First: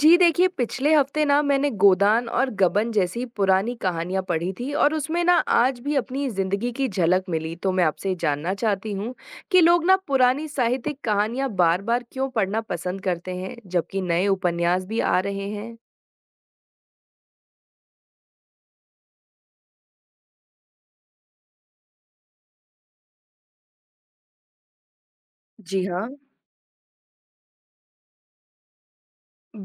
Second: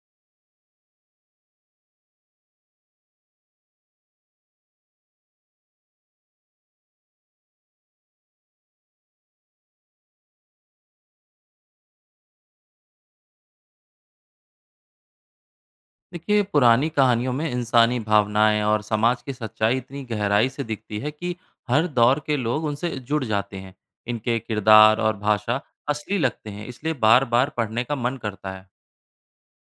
जी देखिए, पिछले हफ्ते ना मैंने गोदान और गबन जैसी पुरानी कहानियां पढ़ी थी और उसमें ना आज भी अपनी जिंदगी की झलक मिली। तो मैं आपसे जानना चाहती हूँ कि लोग ना पुरानी साहित्यिक कहानियां बार-बार क्यों पढ़ना पसंद करते हैं, जबकि नए उपन्यास भी आ रहे हैं। देखिए, पुरानी कहानियों में इंसानी भावनाएं और समाज की सच्चाई इतनी गहराई से दिखती है कि हर दौर के लोग उनसे जुड़ जाते हैं। इनके किरदार और भाषा जी हाँ। असली लगते हैं, इसलिए बार बार पढ़ने का मन करता है।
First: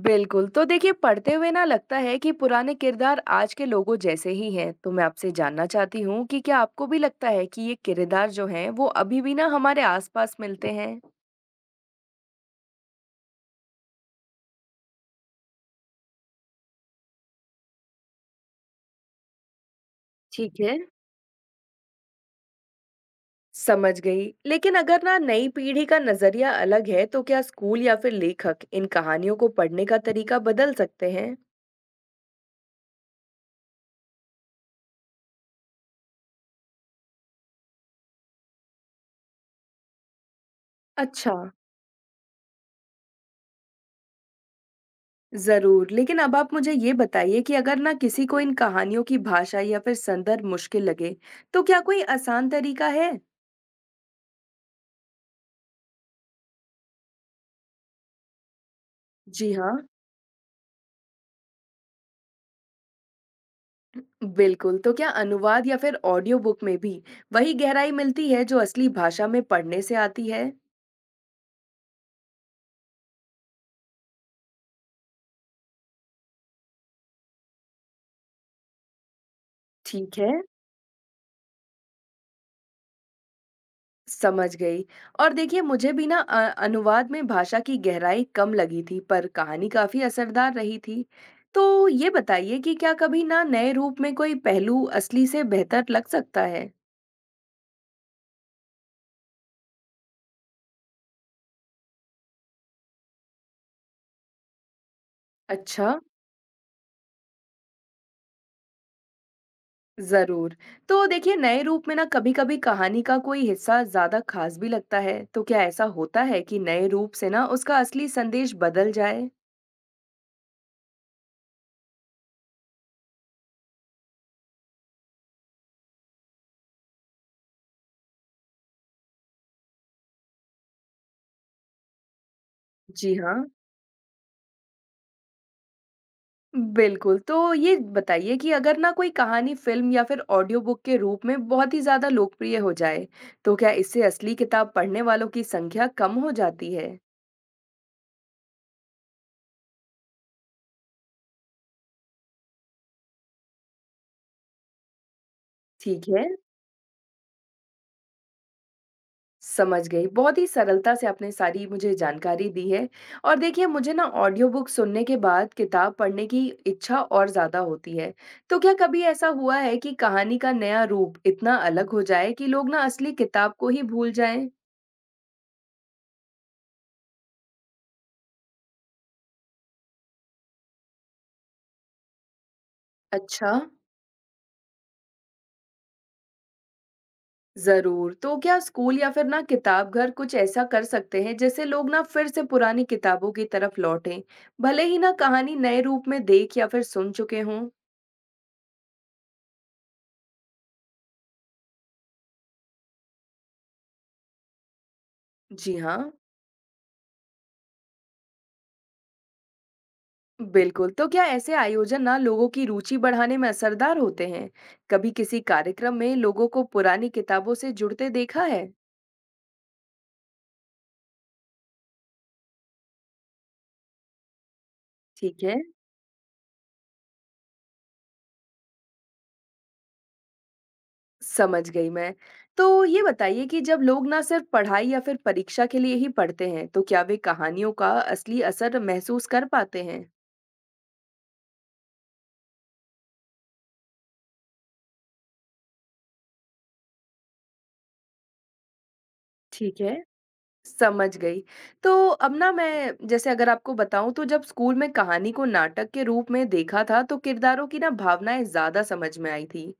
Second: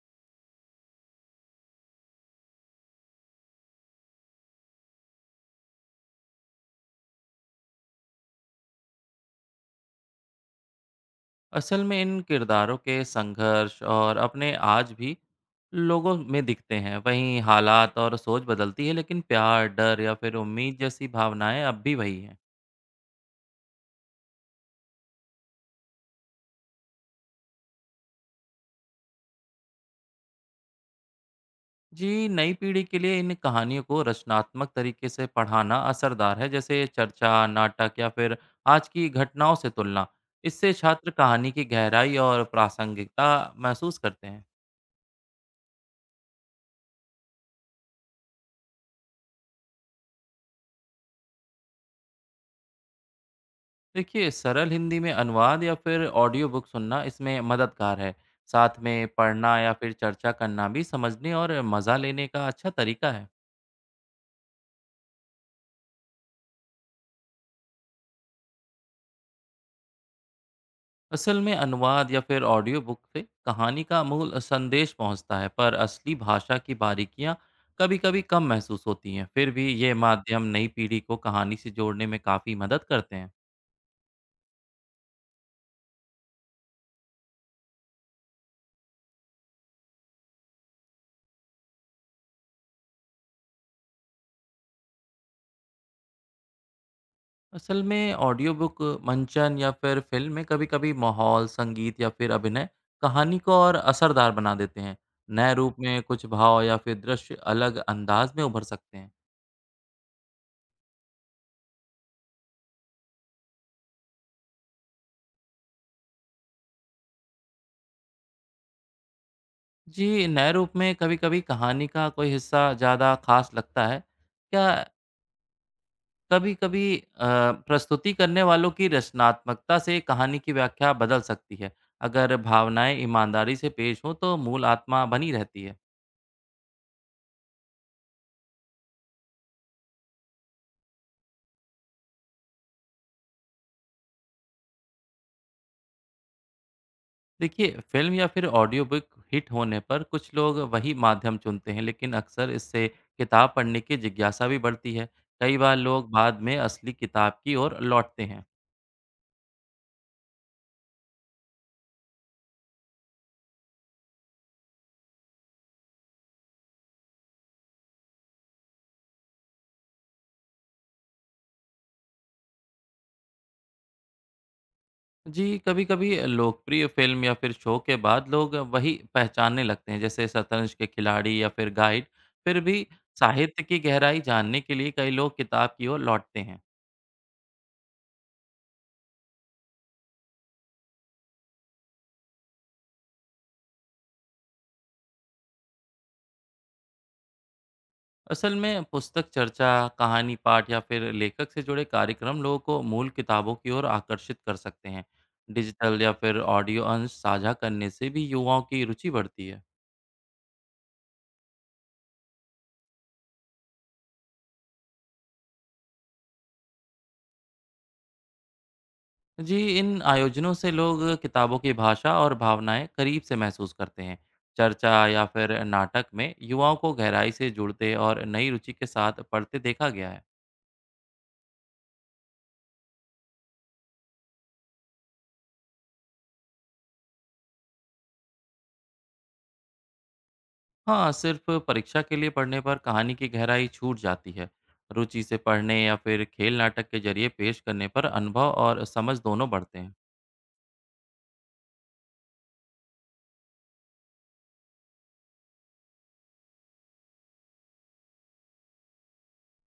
बिल्कुल, तो देखिए, पढ़ते हुए ना लगता है कि पुराने किरदार आज के लोगों जैसे ही हैं। तो मैं आपसे जानना चाहती हूँ कि क्या आपको भी लगता है कि ये किरदार जो हैं वो अभी भी ना हमारे आसपास मिलते हैं। असल में इन किरदारों के संघर्ष और अपने आज भी लोगों में दिखते हैं। वहीं हालात और सोच बदलती है, लेकिन प्यार, डर या फिर ठीक उम्मीद है, जैसी भावनाएं अब भी वही हैं। समझ गई। लेकिन अगर ना नई पीढ़ी का नजरिया अलग है, तो क्या स्कूल या फिर लेखक इन कहानियों को पढ़ने का तरीका बदल सकते हैं? जी, नई पीढ़ी के लिए इन कहानियों को रचनात्मक तरीके से पढ़ाना असरदार है, जैसे चर्चा, नाटक या फिर आज की घटनाओं से तुलना। इससे छात्र अच्छा। कहानी की गहराई और प्रासंगिकता महसूस करते हैं। जरूर, लेकिन अब आप मुझे ये बताइए कि अगर ना किसी को इन कहानियों की भाषा या फिर संदर्भ मुश्किल लगे, तो क्या कोई आसान तरीका है? देखिए, सरल हिंदी में अनुवाद या फिर ऑडियो बुक सुनना इसमें मददगार है। साथ में जी पढ़ना हाँ, या फिर चर्चा करना भी समझने और मज़ा लेने का अच्छा तरीका है। बिल्कुल। तो क्या अनुवाद या फिर ऑडियो बुक में भी वही गहराई मिलती है जो असली भाषा में पढ़ने से आती है? असल में अनुवाद या फिर ऑडियो बुक से कहानी का मूल संदेश पहुंचता है, पर असली भाषा की बारीकियां कभी-कभी कम महसूस होती हैं। फिर भी ये ठीक है, माध्यम नई पीढ़ी को कहानी से जोड़ने में काफ़ी मदद करते हैं। समझ गई। और देखिए, मुझे भी ना अनुवाद में भाषा की गहराई कम लगी थी, पर कहानी काफ़ी असरदार रही थी। तो ये बताइए कि क्या कभी ना नए रूप में कोई पहलू असली से बेहतर लग सकता है? असल में ऑडियो बुक, मंचन या फिर फिल्म में कभी-कभी माहौल, संगीत या फिर अभिनय कहानी को और असरदार बना देते हैं। नए रूप अच्छा, में कुछ भाव या फिर दृश्य अलग अंदाज में उभर सकते हैं। ज़रूर। तो देखिए, नए रूप में ना कभी-कभी कहानी का कोई हिस्सा ज़्यादा खास भी लगता है। तो क्या ऐसा होता है कि नए रूप से ना उसका असली संदेश बदल जाए? जी, नए रूप में कभी-कभी कहानी का कोई हिस्सा ज़्यादा खास लगता है क्या। कभी-कभी प्रस्तुति करने वालों की रचनात्मकता से कहानी की व्याख्या बदल सकती है। अगर भावनाएं जी हाँ, ईमानदारी से पेश हों तो मूल आत्मा बनी रहती है। बिल्कुल। तो ये बताइए कि अगर ना कोई कहानी फ़िल्म या फिर ऑडियो बुक के रूप में बहुत ही ज़्यादा लोकप्रिय हो जाए, तो क्या इससे असली किताब पढ़ने वालों की संख्या कम हो जाती है? देखिए, फिल्म या फिर ऑडियो बुक हिट होने पर कुछ लोग वही माध्यम चुनते हैं, लेकिन अक्सर इससे किताब पढ़ने की जिज्ञासा भी बढ़ती है। कई बार लोग ठीक है, बाद में असली किताब की ओर लौटते हैं। समझ गई। बहुत ही सरलता से आपने सारी मुझे जानकारी दी है। और देखिए, मुझे ना ऑडियो बुक सुनने के बाद किताब पढ़ने की इच्छा और ज़्यादा होती है। तो क्या कभी ऐसा हुआ है कि कहानी का नया रूप इतना अलग हो जाए कि लोग ना असली किताब को ही भूल जाएँ? जी, कभी-कभी लोकप्रिय फ़िल्म या फिर शो के बाद लोग वही पहचानने लगते हैं, जैसे शतरंज के खिलाड़ी या फिर गाइड। फिर भी अच्छा। साहित्य की गहराई जानने के लिए कई लोग किताब की ओर लौटते हैं। ज़रूर। तो क्या स्कूल या फिर ना किताबघर कुछ ऐसा कर सकते हैं जिससे लोग ना फिर से पुरानी किताबों की तरफ लौटें, भले ही ना कहानी नए रूप में देख या फिर सुन चुके हों? असल में पुस्तक चर्चा, कहानी पाठ या फिर लेखक से जुड़े कार्यक्रम लोगों को मूल किताबों की ओर आकर्षित कर सकते हैं। जी डिजिटल या हाँ, फिर ऑडियो अंश साझा करने से भी युवाओं की रुचि बढ़ती है। बिल्कुल। तो क्या ऐसे आयोजन ना लोगों की रुचि बढ़ाने में असरदार होते हैं? कभी किसी कार्यक्रम में लोगों को पुरानी किताबों से जुड़ते देखा है? जी, इन आयोजनों से लोग किताबों की भाषा और भावनाएं करीब से महसूस करते हैं। चर्चा या ठीक है, फिर नाटक में युवाओं को गहराई से जुड़ते और नई रुचि के साथ पढ़ते देखा गया है। समझ गई मैं। तो ये बताइए कि जब लोग ना सिर्फ पढ़ाई या फिर परीक्षा के लिए ही पढ़ते हैं, तो क्या वे कहानियों का असली असर महसूस कर पाते हैं? हाँ, सिर्फ परीक्षा के लिए पढ़ने पर कहानी की गहराई छूट जाती है। रुचि से पढ़ने या फिर खेल नाटक के जरिए पेश करने पर अनुभव और समझ दोनों बढ़ते ठीक हैं। है, समझ गई। तो अब ना मैं, जैसे अगर आपको बताऊँ, तो जब स्कूल में कहानी को नाटक के रूप में देखा था, तो किरदारों की ना भावनाएँ ज़्यादा समझ में आई थी।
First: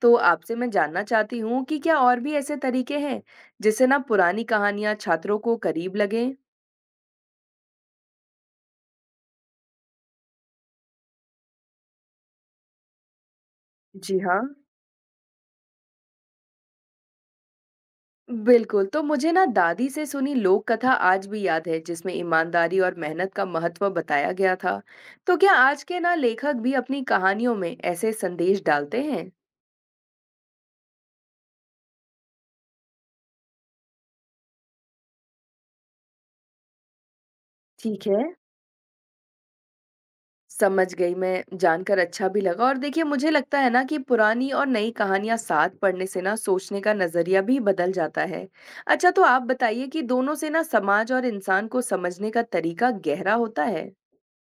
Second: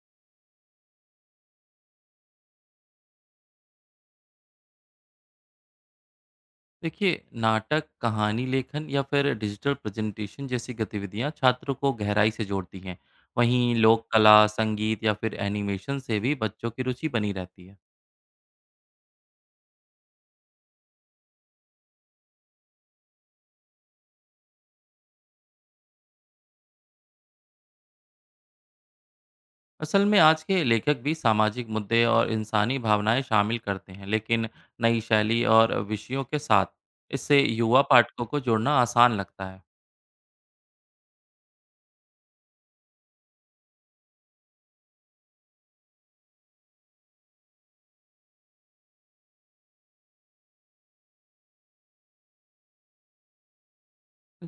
तो आपसे मैं जानना चाहती हूँ कि क्या और भी ऐसे तरीके हैं जिससे ना पुरानी कहानियाँ छात्रों को करीब लगें? देखिए, नाटक, कहानी लेखन या फिर डिजिटल प्रेजेंटेशन जैसी गतिविधियां छात्रों को गहराई से जोड़ती हैं। वहीं लोक जी कला, हाँ, संगीत या फिर एनिमेशन से भी बच्चों की रुचि बनी रहती है। बिल्कुल। तो मुझे ना दादी से सुनी लोक कथा आज भी याद है, जिसमें ईमानदारी और मेहनत का महत्व बताया गया था। तो क्या आज के ना लेखक भी अपनी कहानियों में ऐसे संदेश डालते हैं? असल में आज के लेखक भी सामाजिक मुद्दे और इंसानी भावनाएं शामिल करते हैं, लेकिन नई शैली और विषयों के साथ। इससे युवा ठीक है, पाठकों को जोड़ना आसान लगता है। समझ गई। मैं जानकर अच्छा भी लगा। और देखिए, मुझे लगता है ना कि पुरानी और नई कहानियाँ साथ पढ़ने से ना सोचने का नज़रिया भी बदल जाता है। अच्छा, तो आप बताइए कि दोनों से ना समाज और इंसान को समझने का तरीका गहरा होता है?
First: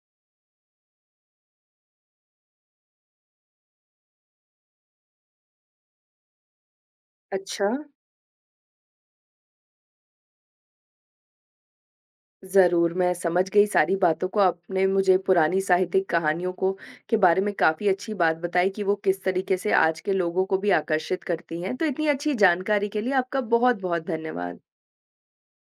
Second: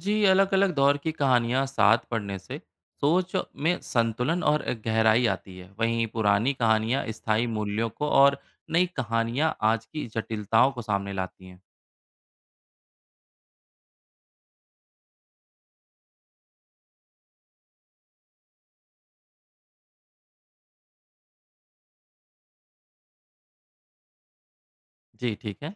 जी, अलग-अलग दौर की कहानियाँ साथ पढ़ने से सोच में संतुलन और गहराई आती है। वहीं पुरानी कहानियाँ स्थायी अच्छा। मूल्यों को और नई कहानियाँ आज की जटिलताओं को सामने लाती हैं। ज़रूर, मैं समझ गई सारी बातों को। आपने मुझे पुरानी साहित्यिक कहानियों को के बारे में काफ़ी अच्छी बात बताई कि वो किस तरीके से आज के लोगों को भी आकर्षित करती हैं। तो इतनी अच्छी जानकारी के लिए आपका बहुत-बहुत धन्यवाद। जी ठीक है।